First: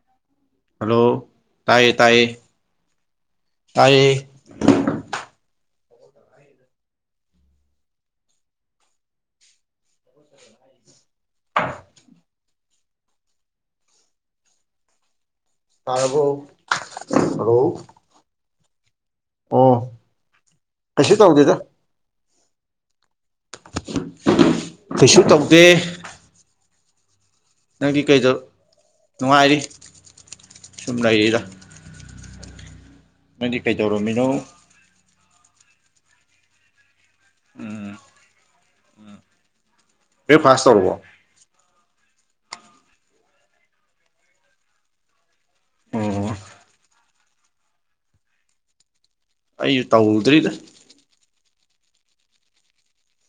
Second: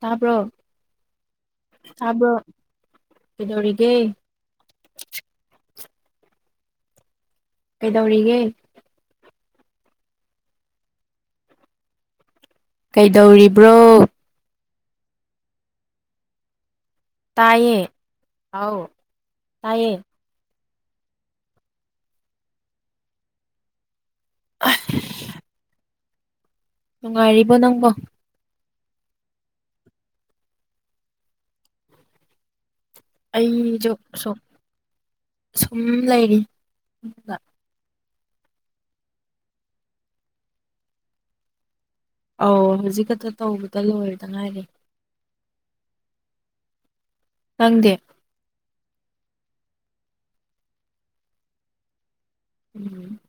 ꯇꯄ ꯍꯜꯂꯣ ꯇꯥꯏꯌꯦ ꯇꯥꯏꯌꯦ ꯇꯕ ꯀꯗꯧꯔꯒꯦ ꯇꯥꯏꯌꯦ ꯀꯩꯗꯧꯔꯤꯒꯦ [inaudible] ꯀꯩꯗꯧꯔꯤꯕ꯭ꯔꯣ ꯇꯥꯔꯕꯣ ꯍꯜꯂꯣ ꯇꯥꯏꯌꯦ ꯑꯥꯎ ꯑꯣ ꯇꯥꯏꯌꯦ ꯀꯩꯁꯨ ꯇꯧꯗꯦꯗ ꯀꯩꯁꯨ ꯇꯧꯗꯦ ꯅꯨꯡꯉꯥꯏꯔꯤꯕꯣ ꯅꯪꯕꯣ ꯅꯪꯗꯤ ꯀꯩꯗ ꯅꯨꯡꯉꯥꯏꯔꯤ ꯁꯨꯝ ꯂꯩꯔꯤꯗ ꯅꯪꯗꯤ ꯑꯩꯁꯨ ꯀꯩꯗꯧꯔꯝꯃꯤꯅꯣ ꯁꯨꯝ ꯁꯨꯝ ꯂꯩꯔꯤ ꯎꯝ ꯑꯦ ꯐꯥꯁꯇ ꯍꯕꯣ ꯑꯧ ꯍꯧꯖꯤꯛ ꯈꯛꯇ ꯇꯧꯕꯗ ꯂꯣꯏꯔꯗꯅ ꯍꯥꯏꯔꯤꯦ ꯑꯣ ꯈꯪꯗꯦ ꯑꯩꯁꯨ ꯇꯧꯗ꯭ꯔꯤꯗ ꯎꯝ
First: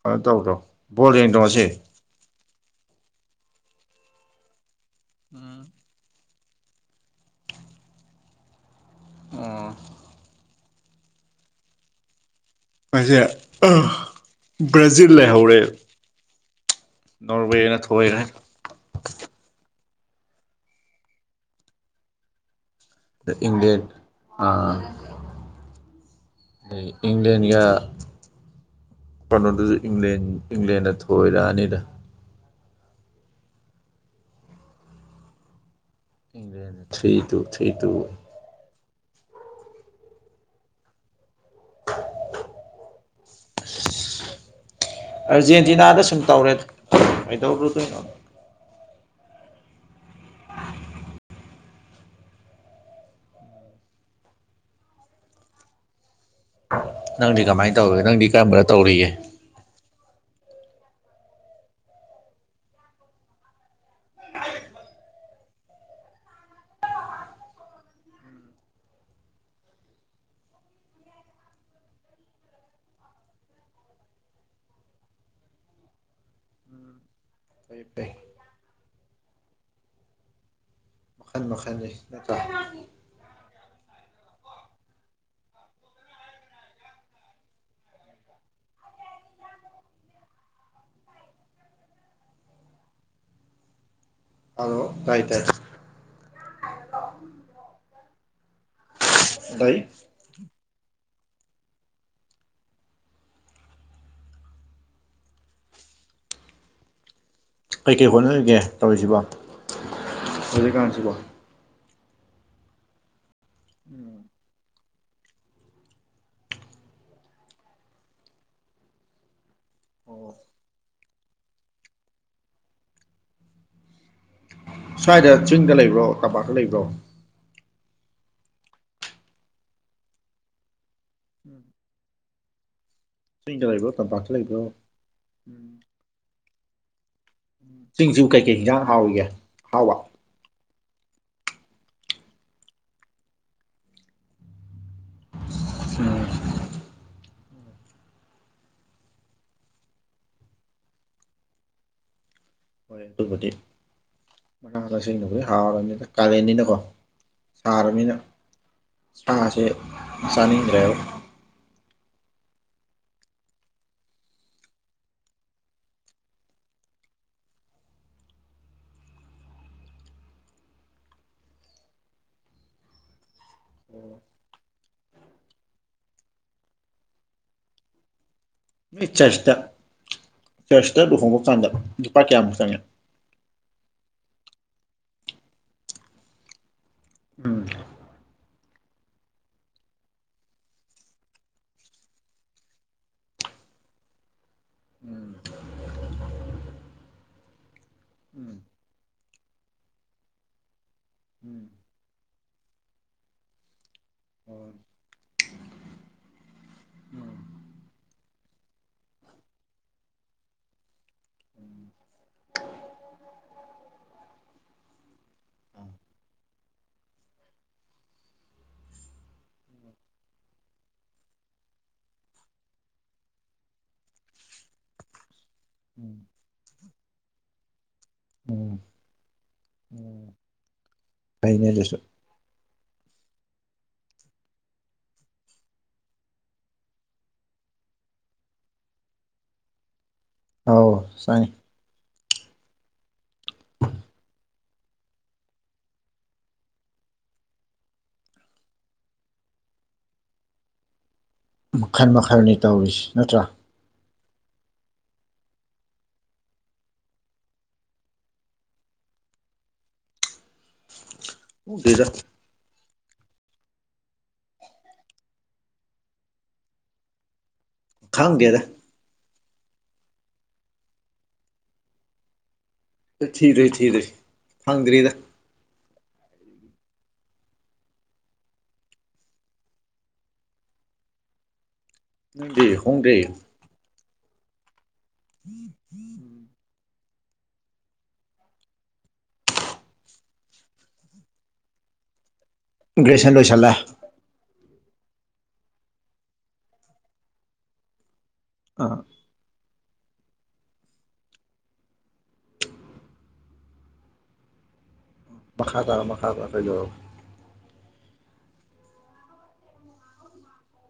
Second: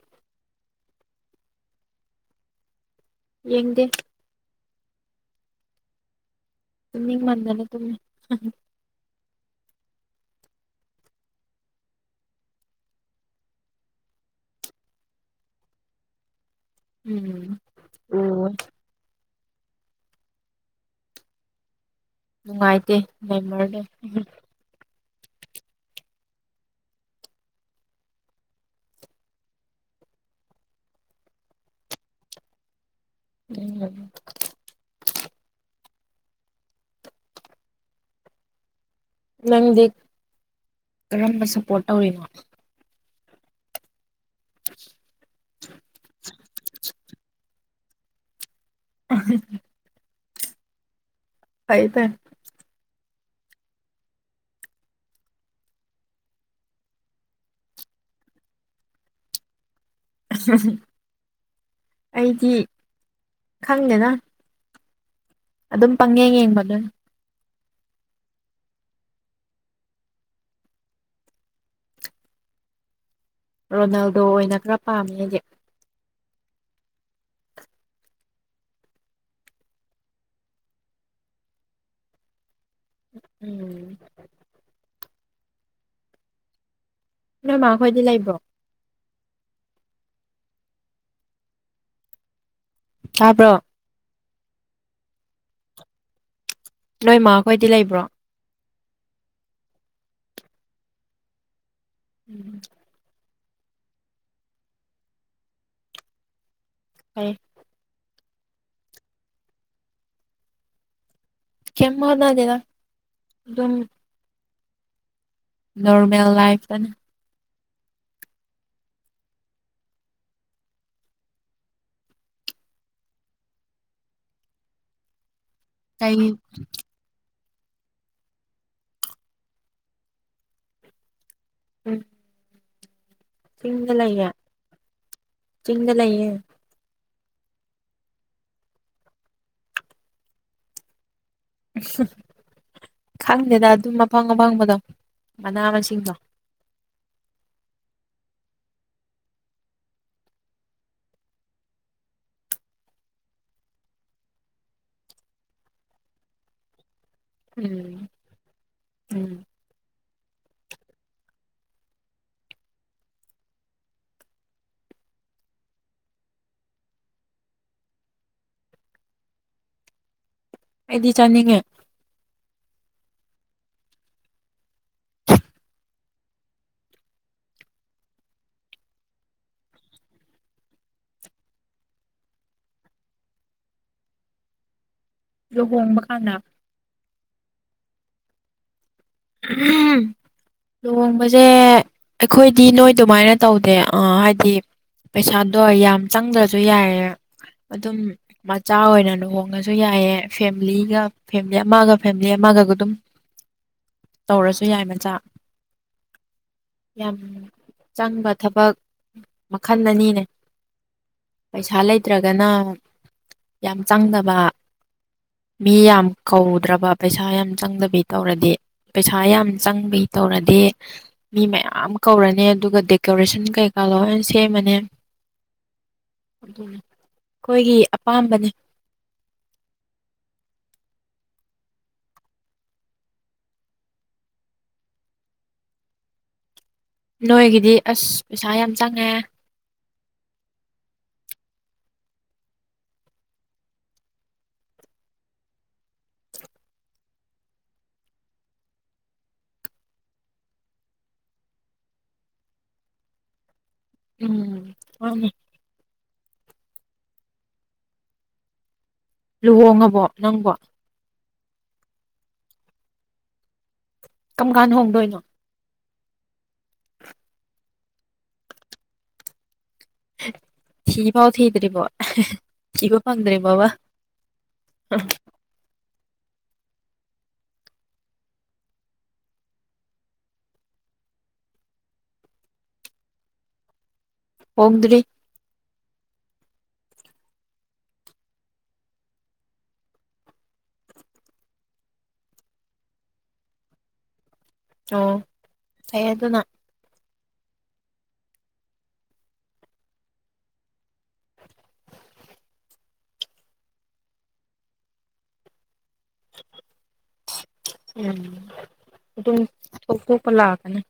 ꯀ ꯇꯧ ꯇꯧ ꯕꯣꯜ ꯌꯦ ꯇꯣꯁꯦ ꯌꯦꯡꯗꯦ ꯑ ꯃꯤ ꯃꯟꯗꯅ ꯇ ꯑ ꯑꯩꯁꯦ ꯕ꯭ꯔꯥꯖꯤꯜ ꯂꯩꯍꯧꯔꯦ ꯎꯝ ꯅꯣꯔꯋꯦ ꯌꯦꯅ ꯊꯋꯥꯏꯔꯦ ꯑꯣ ꯅꯨꯡꯉꯥꯏꯇꯦ ꯂꯩꯃꯔꯗ ꯏꯪ꯭ꯂꯦꯟ ꯌꯥ ꯀꯩꯅꯣꯗꯨꯁꯨ ꯏꯪꯂꯦꯟ ꯏꯪꯂꯦꯟꯗ ꯊꯣꯏꯔꯛꯑꯅꯤꯗ ꯎꯝ ꯏ ꯊ꯭ꯔꯤ ꯇꯨ ꯊ꯭ꯔꯤ ꯇꯨ ꯅꯪꯗꯤ ꯀꯔꯝꯕ ꯁꯞꯄꯣꯔꯠ ꯇꯧꯔꯤꯅꯣ ꯑꯔꯖꯦꯟꯇꯤꯅꯥꯗ ꯁꯨꯝ ꯇꯧꯔꯦ ꯀꯩꯗꯧꯔꯨꯗꯣꯏꯅꯣ ꯑ ꯍꯥꯏꯥꯏꯗ ꯅꯪꯗꯤ ꯀꯃꯥꯏꯅ ꯇꯧꯋꯒꯦ ꯅꯪꯗꯤ ꯀꯔꯝꯕꯅ ꯇꯧꯔꯤꯒꯦ ꯑꯩꯗꯤ ꯈꯪꯗꯦꯅ ꯑꯗꯨꯝ ꯄꯪꯉꯦ ꯌꯦꯡꯕꯒ ꯔꯣꯅꯥꯜꯗꯣ ꯑꯣꯏꯅ ꯈꯔ ꯄꯥꯝꯃꯤ ꯍꯧꯖꯤꯛ ꯍꯄꯦ ꯃꯈ ꯃꯈꯅꯤ ꯅꯠꯇ ꯎꯝ ꯅ ꯃꯥꯥꯛ ꯈꯣꯏꯗꯤ ꯂꯥꯛꯕ ꯆꯥꯕ꯭ꯔꯣ ꯑꯗꯣ ꯔꯥꯏꯇꯥꯏ ꯅꯣꯏꯃ ꯑꯩꯈꯣꯏꯗꯤ ꯂꯩꯕ꯭ꯔꯣ ꯏ ꯎꯝ ꯍ ꯀꯩꯀꯩ ꯍꯣꯠꯅꯔꯤꯒꯦ ꯇꯧꯔꯤꯁꯤꯕꯣ ꯍꯧꯖꯤꯛꯀꯥꯟꯁꯤꯕꯣ ꯆꯃꯗꯗꯦꯗ ꯑꯗꯨꯝ ꯅꯣꯔꯃꯦꯜ ꯂꯥꯏꯐꯇꯅ ꯑꯣ ꯁ꯭ꯋꯥꯏꯗ ꯆꯤꯡꯗ ꯂꯩꯕ꯭ꯔꯣ ꯀꯩ ꯇꯝꯄꯥꯛꯇ ꯂꯩꯕ꯭ꯔꯣ ꯎꯝ ꯆꯤꯡꯗ ꯂꯩꯌꯦꯦ ꯇꯝꯄꯥꯛꯇ ꯂꯩꯕ꯭ꯔꯣ ꯆꯤꯡꯗ ꯂꯩꯌꯦꯦ ꯁꯤꯡꯖꯨ ꯀꯩꯀꯩ ꯍꯟꯖꯥꯡ ꯍꯥꯎꯏꯒꯦ ꯍꯥꯎꯕ ꯈꯪꯗꯦꯗ ꯑꯗꯨꯝ ꯑꯄꯥꯡ ꯑꯄꯪꯕꯗꯣ ꯃꯅꯥ ꯃꯁꯤꯡꯕ ꯎꯝ ꯍꯣꯏ ꯑꯗꯨꯕꯨꯗꯤ ꯃꯅꯥꯛꯊꯛꯁꯤꯡꯦꯡꯅꯕꯨꯗꯤ ꯍꯥꯎꯔꯕꯅꯤꯅ ꯀꯥꯔꯦꯟꯅꯤꯅꯀꯣ ꯎꯝ ꯁꯥꯔꯕꯅꯤꯅ ꯎꯝ ꯁꯥꯁꯦ ꯆꯥꯅꯤꯡꯗ꯭ꯔꯦꯕ ꯑꯩꯗꯤ ꯆꯅꯤꯡꯅꯤꯡꯉ ꯎꯝ ꯆ ꯆꯩ ꯆꯔꯁꯇ ꯂꯨꯍꯣꯡꯃꯨꯛ ꯀꯥꯟꯗ ꯂꯨꯄꯥ ꯀꯌꯥꯃꯨꯛ ꯆꯪꯉꯦ ꯂꯨꯍꯣꯡꯕ ꯍꯥꯟꯅ ꯎꯝ ꯎꯝ ꯂꯨꯍꯣꯡꯕꯁꯦ ꯑꯩꯈꯣꯏꯗꯤ ꯅꯣꯏ ꯑꯗꯨꯃꯥꯏꯅ ꯇꯧꯗꯦ ꯑ ꯍꯥꯏꯗꯤ ꯄꯩꯁꯥꯗꯣ ꯌꯥꯝ ꯆꯪꯗ꯭ꯔꯁꯨ ꯌꯥꯏꯌꯦꯦ ꯑꯗꯨꯝ ꯃꯆꯥ ꯑꯣꯏꯅ ꯂꯨꯍꯣꯡꯉꯁꯨ ꯌꯥꯏꯑ ꯐꯦꯂꯤꯒ ꯐꯦꯂꯤ ꯑꯃꯒ ꯐꯦꯃꯤꯂꯤ ꯑꯃ ꯃꯥꯒꯒ ꯑꯗꯨꯝ ꯇꯧꯔꯁꯨ ꯌꯥꯏ ꯃꯆꯥ ꯌꯥꯝ ꯆꯪꯕ ꯊꯕꯛ ꯃꯈꯜ ꯑꯅꯤꯅꯦ ꯄꯩꯁꯥ ꯂꯩꯇ꯭ꯔꯒꯅ ꯌꯥꯝ ꯆꯪꯗꯕ ꯃꯤ ꯌꯥꯝ ꯀꯧꯗ꯭ꯔꯕ ꯄꯩꯁꯥ ꯌꯥꯝ ꯆꯪꯗꯕꯤ ꯇꯧꯔꯗꯤ ꯄꯩꯁꯥ ꯌꯥꯝ ꯆꯪꯕꯩ ꯇꯧꯔꯗꯤ ꯃꯤ ꯃꯌꯥꯝ ꯀꯧꯔꯅꯤ ꯑꯗꯨꯒ ꯗꯦꯀꯣꯔꯦꯁꯟ ꯀꯩꯀꯥ ꯆꯂꯣ ꯁꯦꯝꯃꯅꯦ ꯑꯩꯈꯣꯏꯒꯤ ꯑꯄꯥꯝꯕꯅꯤ ꯑꯅꯦꯗꯨꯁꯨ ꯅꯣꯏꯒꯤꯗꯤ ꯑꯁ ꯄꯩꯁꯥ ꯌꯥꯝ ꯆꯪꯉꯦ ꯑꯥꯎ ꯁꯥꯏꯅꯤ ꯃꯈꯜ ꯃꯈꯜꯅꯤ ꯇꯧꯔꯤꯁꯤ ꯅꯠꯇ꯭ꯔꯥ ꯎꯝ ꯍ ꯂꯨꯍꯣꯡꯉꯕꯣ ꯅꯪꯕꯣ ꯍ ꯀꯗ ꯀꯝ ꯀꯥꯟ ꯍꯣꯡꯗꯣꯏꯅꯣ ꯈꯥꯒꯦꯔ ꯊꯤ ꯐꯥꯎ ꯊꯗ꯭ꯔꯤꯕꯣ ꯏꯕ ꯐꯪꯗ꯭ꯔꯦ ꯋꯥꯕ ꯊꯤꯗ꯭ꯔꯤ ꯊꯤꯗ꯭ꯔꯤ ꯐꯪꯗ꯭ꯔꯤꯗ ꯎꯝꯗꯦ ꯍꯣꯡꯗꯦ ꯍꯗꯔꯤ ꯎꯨꯝ ꯍꯨꯝꯨꯝ ꯒ꯭ꯔꯦꯖꯟ ꯂꯣꯏ ꯆꯜꯂꯦ ꯑꯣ ꯐꯩ ꯑꯗꯨꯅ ꯑꯥ ꯃꯈꯥ ꯇꯥ ꯃꯈꯥ ꯇ ꯀꯗꯣ ꯎꯝ ꯑꯗꯨꯝ ꯊꯣꯛꯇꯣꯄ ꯂꯥꯛꯀꯅꯤ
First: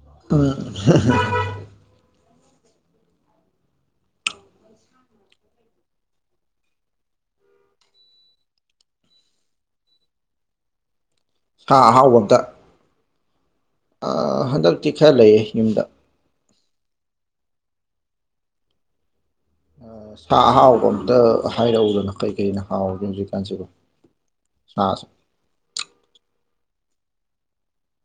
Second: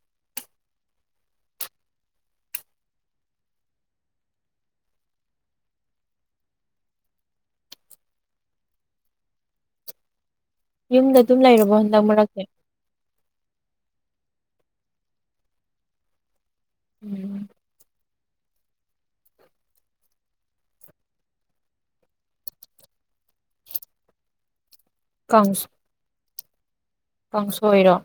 [inaudible] ꯌꯨꯝꯗ ꯑꯗꯨꯝ ꯂꯩꯔꯕꯣ ꯁꯥ ꯍꯟꯗꯛ ꯑꯍꯥꯎꯕ ꯑꯝꯇ ꯃꯔꯛꯁꯦ ꯍꯟꯗꯛꯇꯤ ꯈꯔ ꯂꯩꯌꯦ ꯌꯨꯝꯗ ꯎꯝ ꯁꯥ ꯑꯍꯥꯎꯕ ꯑꯝꯇ ꯍꯥꯏꯔꯛꯎꯗꯅ ꯀꯩꯀꯩꯅ ꯍꯥꯎꯒꯦ ꯍꯧꯖꯤꯛꯀꯥꯟꯁꯤꯕꯣ [inaudible] ꯁꯥꯁꯦ ꯀꯥꯡꯁ ꯀꯥꯡꯁꯣꯏ ꯔꯣ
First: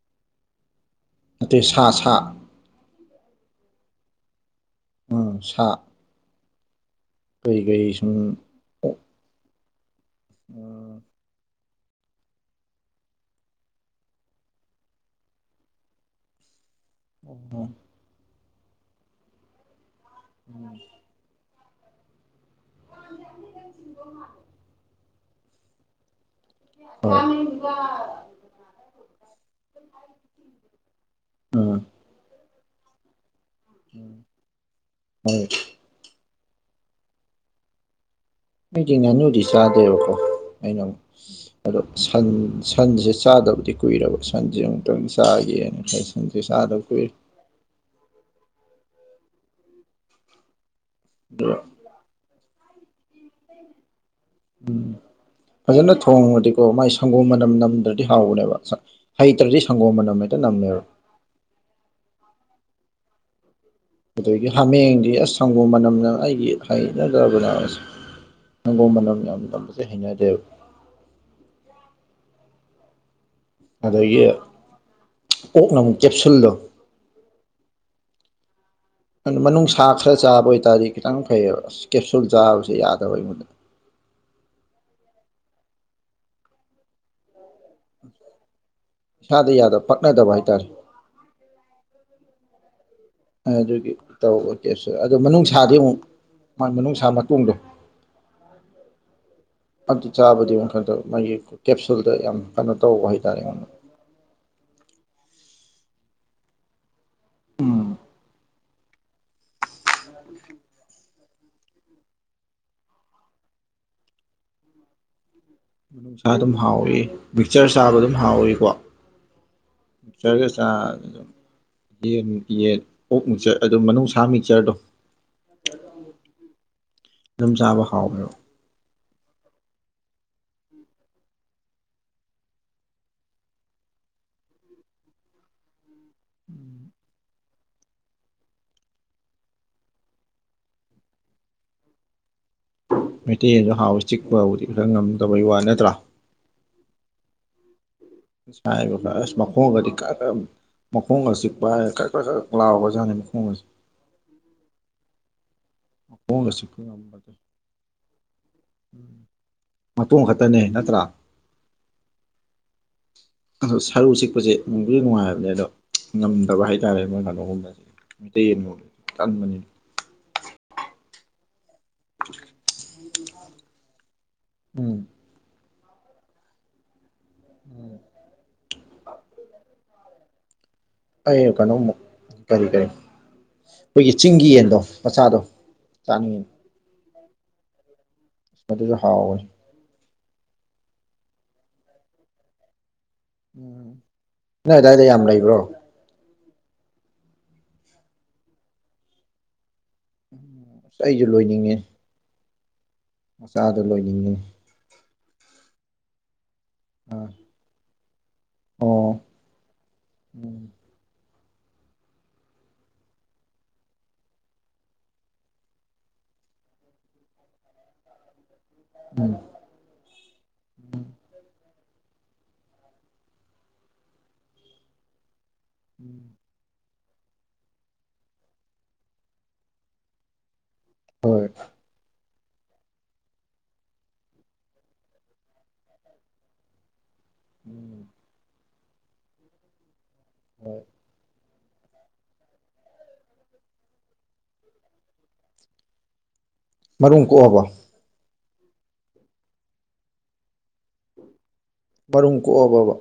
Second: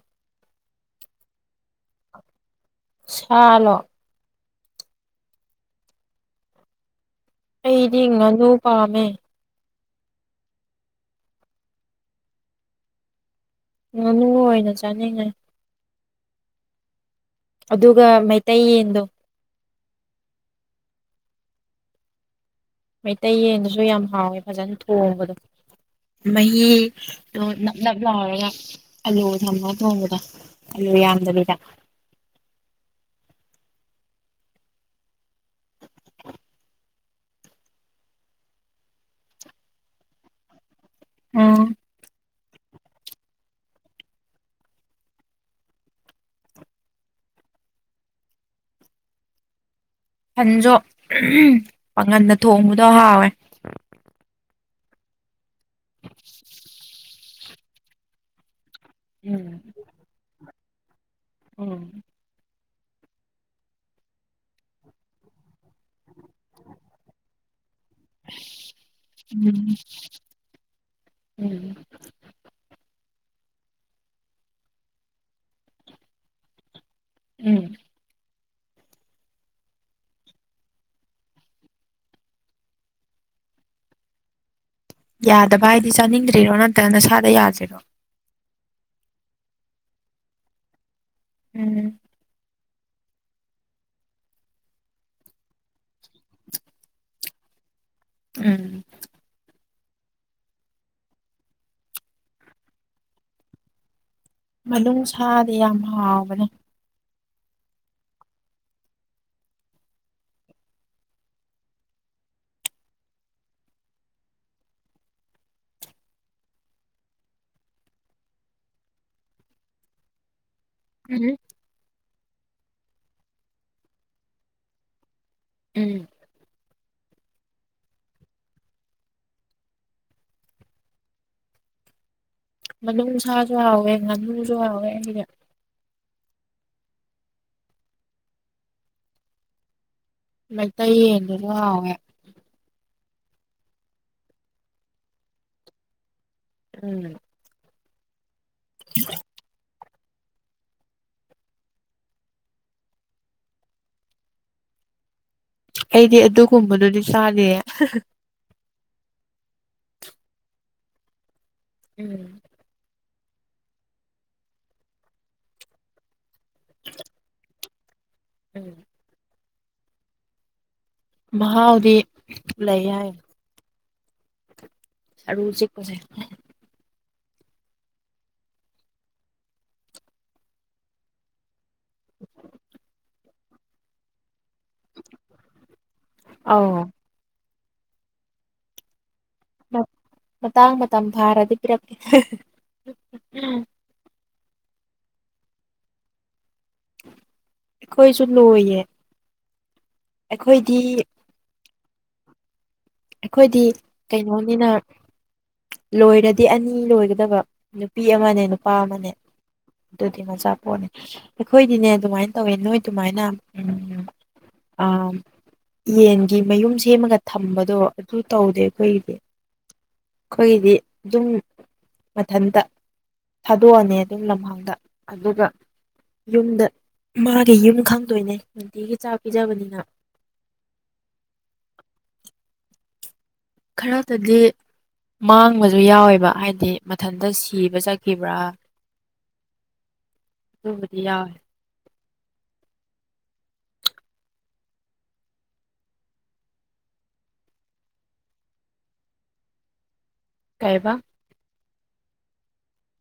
ꯅꯠꯇꯦ ꯁꯥ ꯁꯥ ꯁꯥꯂꯣ ꯎꯝ ꯁꯥ ꯀꯩꯀꯩ ꯑꯩꯗꯤ ꯁꯨꯝ ꯉꯅꯨ ꯄꯥꯝꯃꯦ ꯑꯣ ꯉꯥꯅꯨ ꯑꯣꯏꯅ ꯆꯥꯅꯤꯡꯉꯦ ꯎꯝ ꯑꯗꯨꯒ ꯃꯩꯇꯩꯌꯦꯟꯗꯣ ꯎꯝ ꯃꯩꯇꯩ ꯌꯦꯟꯗꯨꯁꯨ ꯌꯥꯝ ꯍꯥꯎꯋꯦ ꯐꯖꯅ ꯊꯣꯡꯕꯗꯣ ꯍꯣꯏ ꯃꯍꯤꯗꯣ ꯅꯞ ꯅꯞ ꯂꯥꯎꯔꯒ ꯑꯥꯂꯨ ꯊꯝꯃꯒ ꯊꯣꯡꯕꯗꯣ ꯑꯂꯨ ꯌꯥꯝ ꯕꯤꯗ ꯎ ꯍꯣꯏ ꯑꯩꯗꯤ ꯉꯥꯅꯨꯗꯤ ꯆꯥꯗꯦꯕꯀꯣ ꯑꯩꯅ ꯑꯃꯨꯛ ꯎꯝ ꯑꯗꯣ ꯁꯟ ꯁꯟꯁꯦ ꯆꯥꯗꯕꯨꯗꯤ ꯀꯨꯏꯔꯕ ꯁꯟꯁꯦ ꯑꯃꯨꯛꯇꯪ ꯆꯥꯒꯦꯅ ꯈ ꯁꯟꯁꯦ ꯆꯥꯗꯕ ꯀꯨꯏꯔꯦ [inaudible] ꯐꯟꯁꯨ ꯑꯗꯨꯒ ꯄꯥꯥꯡꯒꯟꯗ ꯊꯣꯡꯕꯗꯣ ꯍꯥꯎꯋꯦ ꯎꯝ ꯐꯖꯅ ꯊꯣꯡꯉꯗꯤꯀꯣ ꯃꯥꯏ ꯁꯪꯒꯣꯝ ꯃꯅꯝ ꯅꯝꯗ꯭ꯔꯗꯤ ꯍꯥꯎꯕꯅꯦꯕ ꯍꯩ ꯎꯝ ꯇꯔꯗꯤ ꯁꯪꯒꯣꯝ ꯃꯅꯝ ꯍꯦꯛꯇ ꯅꯝꯃꯦꯕ ꯎꯝ ꯑꯗꯒꯤ ꯍꯥꯃꯦꯡꯗꯤ ꯑꯁ ꯁꯪꯒꯣꯝ ꯃꯅꯝꯅ ꯑꯩꯒꯤ ꯍꯩꯅꯗꯕꯅ ꯑꯁ ꯁꯪꯒꯣꯝ ꯃꯅꯝ ꯌꯥꯝꯕ ꯎꯝ ꯅꯝꯕꯁꯦ ꯍꯥꯏꯅꯗꯦ ꯎꯝ ꯑꯗꯒꯤ ꯄꯣꯛꯅ ꯀꯦꯞꯁꯨꯜꯗꯣ ꯎꯝ ꯑꯗꯨ ꯃꯅꯨꯡ ꯁꯥ ꯈꯔ ꯆꯥꯕ ꯑꯣꯏꯇꯥꯥꯔꯗꯤ ꯈꯤꯇꯪ ꯐꯩꯕ ꯑꯁ ꯀꯦꯞꯁꯨꯜ ꯆꯥꯕꯁꯦ ꯌꯥꯗꯕ ꯑꯩꯉꯣꯟꯗ ꯌꯥꯗꯕ ꯍꯥꯏꯗꯤ ꯆꯥꯅꯤꯡꯗ꯭ꯔꯤꯔꯣ ꯅꯠꯇ꯭ꯔꯅ ꯅꯁꯥꯗ ꯌꯥꯗꯤꯔꯣ ꯢꯁꯥꯗ ꯌꯥꯗ ꯄꯛꯅꯗꯕ ꯍꯥꯏ ꯇꯔꯦ ꯎꯝ ꯑꯗꯨꯒꯤ ꯇꯧ ꯑꯣꯀꯦ ꯑꯗꯣ ꯃꯅꯨꯡꯅꯨꯡꯁꯥꯗꯤ ꯑꯃꯨꯛ ꯃꯅꯨꯡꯅꯨꯡꯁꯥ ꯃꯇꯨꯡꯗꯣ ꯎꯝ ꯑꯗꯨ ꯆꯥꯕꯗꯤ ꯀꯩꯅꯣ ꯇꯧꯕꯃꯥꯒꯤ ꯀꯦꯞꯁꯨꯜꯗ ꯌꯥꯝ ꯀꯩꯅꯣ ꯇꯧꯕ ꯍꯥꯏꯇꯥꯔꯦ ꯑꯩꯉꯣꯟꯗ ꯃꯅꯨꯡꯁꯥꯗꯤ ꯌꯥꯝ ꯍꯥꯎꯕꯅꯦ ꯑꯥ ꯅꯨꯡꯁꯥ ꯑꯗꯨꯝ ꯍꯥꯎꯏ ꯃꯤꯛꯆꯔ ꯆꯥꯕ ꯑꯗꯨꯝ ꯍꯥꯎꯏꯀꯣ ꯃꯤꯛꯆꯔꯒ ꯎꯝ ꯌꯦꯟ ꯌꯦꯟ ꯑꯣꯛ ꯃꯤꯛꯆꯔ ꯑꯗꯨ ꯃꯅꯨꯡꯁꯥ ꯃꯤꯛꯆꯔꯗꯣ ꯎꯝ ꯑꯗꯨꯝꯆꯕ ꯍꯥꯥꯎꯋ ꯃꯣ ꯃꯅꯨꯡꯁꯥꯁꯨ ꯍꯥꯎꯋꯦ ꯉꯥꯅꯨꯁꯨ ꯍꯥꯎꯋꯦ ꯑꯩꯁꯦ ꯃꯩ ꯇꯩ ꯌꯦꯟꯗꯨꯁꯨ ꯍꯧꯑꯦ ꯃꯩꯇꯩ ꯌꯦꯟꯁꯨ ꯍꯥꯎꯑꯀ ꯆꯤꯛꯄꯕꯨꯗꯤ ꯈꯔ ꯉꯝꯗꯕꯩ ꯋꯥ ꯅꯠꯇ꯭ꯔꯥ ꯎꯝ ꯥꯏꯕ ꯃꯈ ꯀꯣꯡꯒꯗꯤ ꯈ ꯃꯈꯣꯡꯒ ꯆꯤꯛꯄ ꯈ ꯈ ꯈ ꯂꯥꯎꯕꯖꯥꯠꯅꯤ ꯃꯈꯣꯡ ꯑꯁꯤ ꯑꯩꯗꯤ ꯑꯗꯨꯒꯨꯝꯕꯗꯨꯗꯤ ꯉꯝꯕꯗꯣ ꯆꯥꯗ ꯃꯇꯨꯡꯣ ꯈꯛꯇꯅꯦ ꯅꯠꯇ꯭ꯔꯥ ꯎꯝ ꯑꯣ ꯁꯔꯨ ꯆꯤꯛꯄꯁꯦꯕꯨ ꯅꯨꯡꯉꯥꯏꯕꯅꯦ ꯑꯗꯣ ꯉꯝꯗꯕ ꯍꯥꯏꯇꯥꯔꯦ ꯃꯣꯏ ꯀꯩꯅꯣꯒꯨꯝꯕꯁꯦ ꯃꯇꯩ ꯌꯦꯟ ꯎꯝ ꯇꯥꯟ ꯃꯅꯤ ꯃꯍꯥꯎꯗꯤ ꯂꯩ ꯍꯥꯏ ꯎꯝ ꯁ ꯎꯆꯦꯛꯛ ꯀꯁꯦ ꯎꯝ ꯑꯩ ꯀꯩꯅꯣꯝꯃꯛ ꯀꯔꯤ ꯀꯔꯤ ꯑꯩꯈꯣꯏꯒꯤ ꯆꯤꯡꯒꯤ ꯗꯣ ꯃꯆꯥꯗꯣ ꯆꯥꯅꯤꯡꯉꯤ ꯑꯧ ꯁꯁꯨ ꯍꯥꯎ ꯃꯇꯥꯡ ꯃꯇꯝ ꯐꯥꯔꯗꯤ ꯄꯤꯔꯛ ꯎꯝ ꯅꯣꯏ ꯑꯗꯨꯗꯥꯏꯗ ꯌꯥꯝ ꯂꯩꯕ꯭ꯔꯣ ꯑꯩꯈꯣꯏꯁꯨ ꯂꯣꯏꯌꯦ ꯑꯩꯈꯣꯏꯗꯤ ꯑꯁ ꯑꯩꯁꯨ ꯂꯣꯏꯅꯤꯡꯉꯦ ꯑꯩꯈꯣꯏꯗꯤ ꯃꯆꯥꯗꯣ ꯂꯣꯏꯅꯤꯡꯉꯦ ꯀꯩꯅꯣꯅꯤꯅ ꯂꯣꯏꯔꯗꯤ ꯗꯤ ꯑꯅꯤ ꯑꯥ ꯂꯣꯏꯒꯗꯕ ꯅꯨꯄꯤ ꯑꯃꯅꯦ ꯅꯨꯄꯥ ꯑꯃꯅꯦ ꯑꯣ ꯑꯗꯨꯗꯤ ꯎꯝ ꯃꯆꯥꯄꯣꯠꯅꯦ ꯑꯩꯈꯣꯏꯗꯤꯅꯦ ꯑꯗꯨꯃꯥꯏꯅ ꯇꯧꯋꯦ ꯅꯣꯏ ꯑꯗꯨꯃꯥꯏꯅ ꯎꯝ ꯎꯝ ꯑ ꯌꯦꯟꯒꯤ ꯃꯌꯨꯝ ꯁꯦꯝꯃꯒ ꯊꯝꯕꯗꯣ ꯑꯗꯨ ꯇꯧꯗꯦ ꯑꯩꯈꯣꯏꯒꯤꯗꯤ ꯎꯝ ꯑꯩꯈꯣꯏꯒꯤꯗꯤ ꯑꯗꯨꯝ ꯃꯊꯟꯇ ꯊꯥꯗꯣꯛꯑꯅꯤ ꯑꯗꯨꯝ ꯂꯝꯍꯥꯡꯗ ꯑꯗꯨꯒ ꯌꯨꯝꯗ ꯃꯥꯒꯤ ꯌꯨꯝ ꯈꯪꯗꯣꯏꯅꯦ ꯅꯨꯡꯇꯤꯒꯤ ꯆꯥꯛ ꯄꯤꯖꯕꯅꯤꯅ [inaudible] ꯍꯣꯏ ꯈꯔꯇꯗꯤ ꯃꯥꯡꯕꯁꯨ ꯌꯥꯎꯋꯦꯕ ꯍꯥꯏꯗꯤ ꯏꯊꯟꯇ ꯁꯤꯕ ꯆꯠꯈꯤꯕ꯭ꯔꯥ ꯍꯣꯏ ꯗꯤꯌꯥ ꯃꯔꯨꯝ ꯀꯣꯛꯑꯕ ꯀꯥꯏꯕ ꯃꯔꯨꯝ ꯀꯣꯛꯑꯕꯕ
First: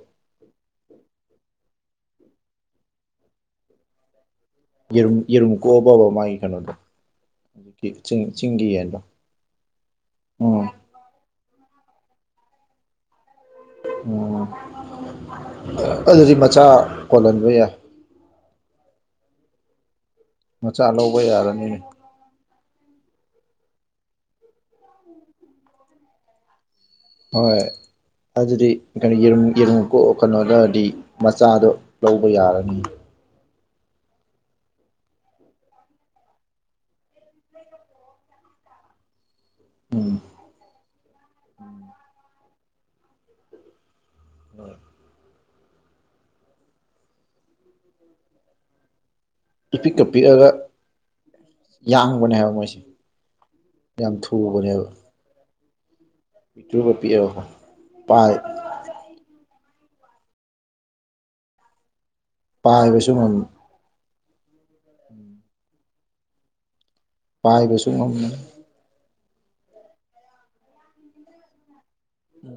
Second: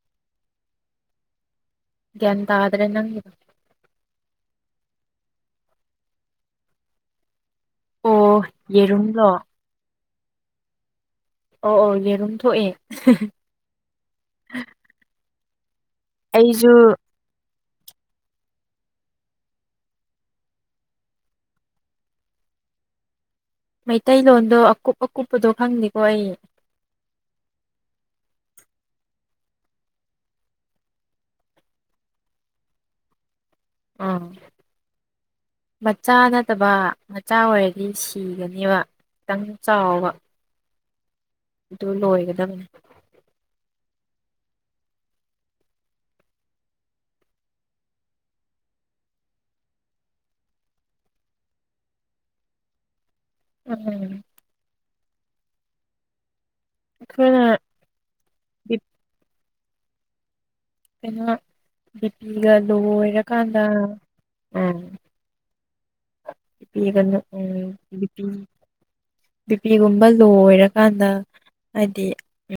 ꯒꯤꯇꯑ꯭ꯔꯦ ꯅꯪ ꯏꯔ ꯏꯔꯨꯝ ꯀꯣꯕꯕ ꯃꯥ ꯀꯩꯅꯗ ꯑꯗꯨ ꯆꯤꯡ ꯑꯣ ꯆꯤꯡꯒꯤ ꯍꯥꯏꯂꯣ ꯌꯦꯔꯨꯝꯂꯣ ꯎꯝ ꯑ ꯑꯧ ꯌꯦꯔꯨꯝ ꯊꯣꯛꯑꯦ ꯎꯝ ꯑꯗꯨꯗꯤ ꯃꯆꯥ ꯑꯩꯁꯨ ꯀꯣꯜꯍꯟꯕ ꯌꯥꯏ ꯃꯆꯥ ꯂꯧꯕ ꯌꯥꯔꯅꯤꯅꯦ ꯃꯩꯇꯩꯂꯣꯟꯗꯣ ꯑꯀꯨꯞ ꯑꯀꯨꯞꯄꯗꯣ ꯈꯪꯅꯤꯦꯀꯣ ꯑꯩ ꯍꯣꯏ ꯑꯗꯨꯗꯤ ꯀꯩꯅꯣ ꯌꯦꯨꯝ ꯌꯦꯔꯨꯝ ꯀꯣꯛ ꯀꯩꯅꯣꯗꯔꯗꯤ ꯃꯆꯥꯗꯣ ꯂꯧꯕ ꯌꯥꯔꯅꯤ ꯑꯥ ꯃꯆꯥ ꯅꯠꯇꯕ ꯃꯆꯥ ꯑꯣꯏꯔꯗꯤ ꯁꯤꯒꯅꯦꯕ ꯈꯤꯇꯪ ꯆꯥꯎꯕ ꯎꯝ ꯑꯗꯨ ꯂꯣꯏꯒꯗꯕꯅꯦ ꯎꯝ ꯏꯄꯤꯛꯀ ꯄꯤꯛꯑꯒ ꯌꯥꯡꯕꯅꯦ ꯍꯥꯏꯕ ꯃꯣꯏꯁꯦ ꯌꯥꯝ ꯎꯝ ꯊꯨꯕꯅꯦꯕ ꯃꯤꯆꯨꯔ ꯄꯄꯤ ꯑꯩꯈꯣꯏꯅ ꯑꯍ ꯄꯥꯏ ꯀꯩꯅ ꯕꯤꯄꯤꯒ ꯄꯥꯏꯕꯁꯨ ꯉꯝ ꯂꯣꯏꯣꯏꯔꯀꯥꯟꯗ ꯎꯝ ꯄꯥꯏꯕꯁꯨ ꯎꯝꯗꯤ ꯉꯝꯕꯅꯤ ꯕꯤ ꯄꯤꯒꯨꯝꯕ ꯂꯣ ꯑꯣꯏꯔꯀꯥꯟꯗ ꯍꯥꯏꯗꯤ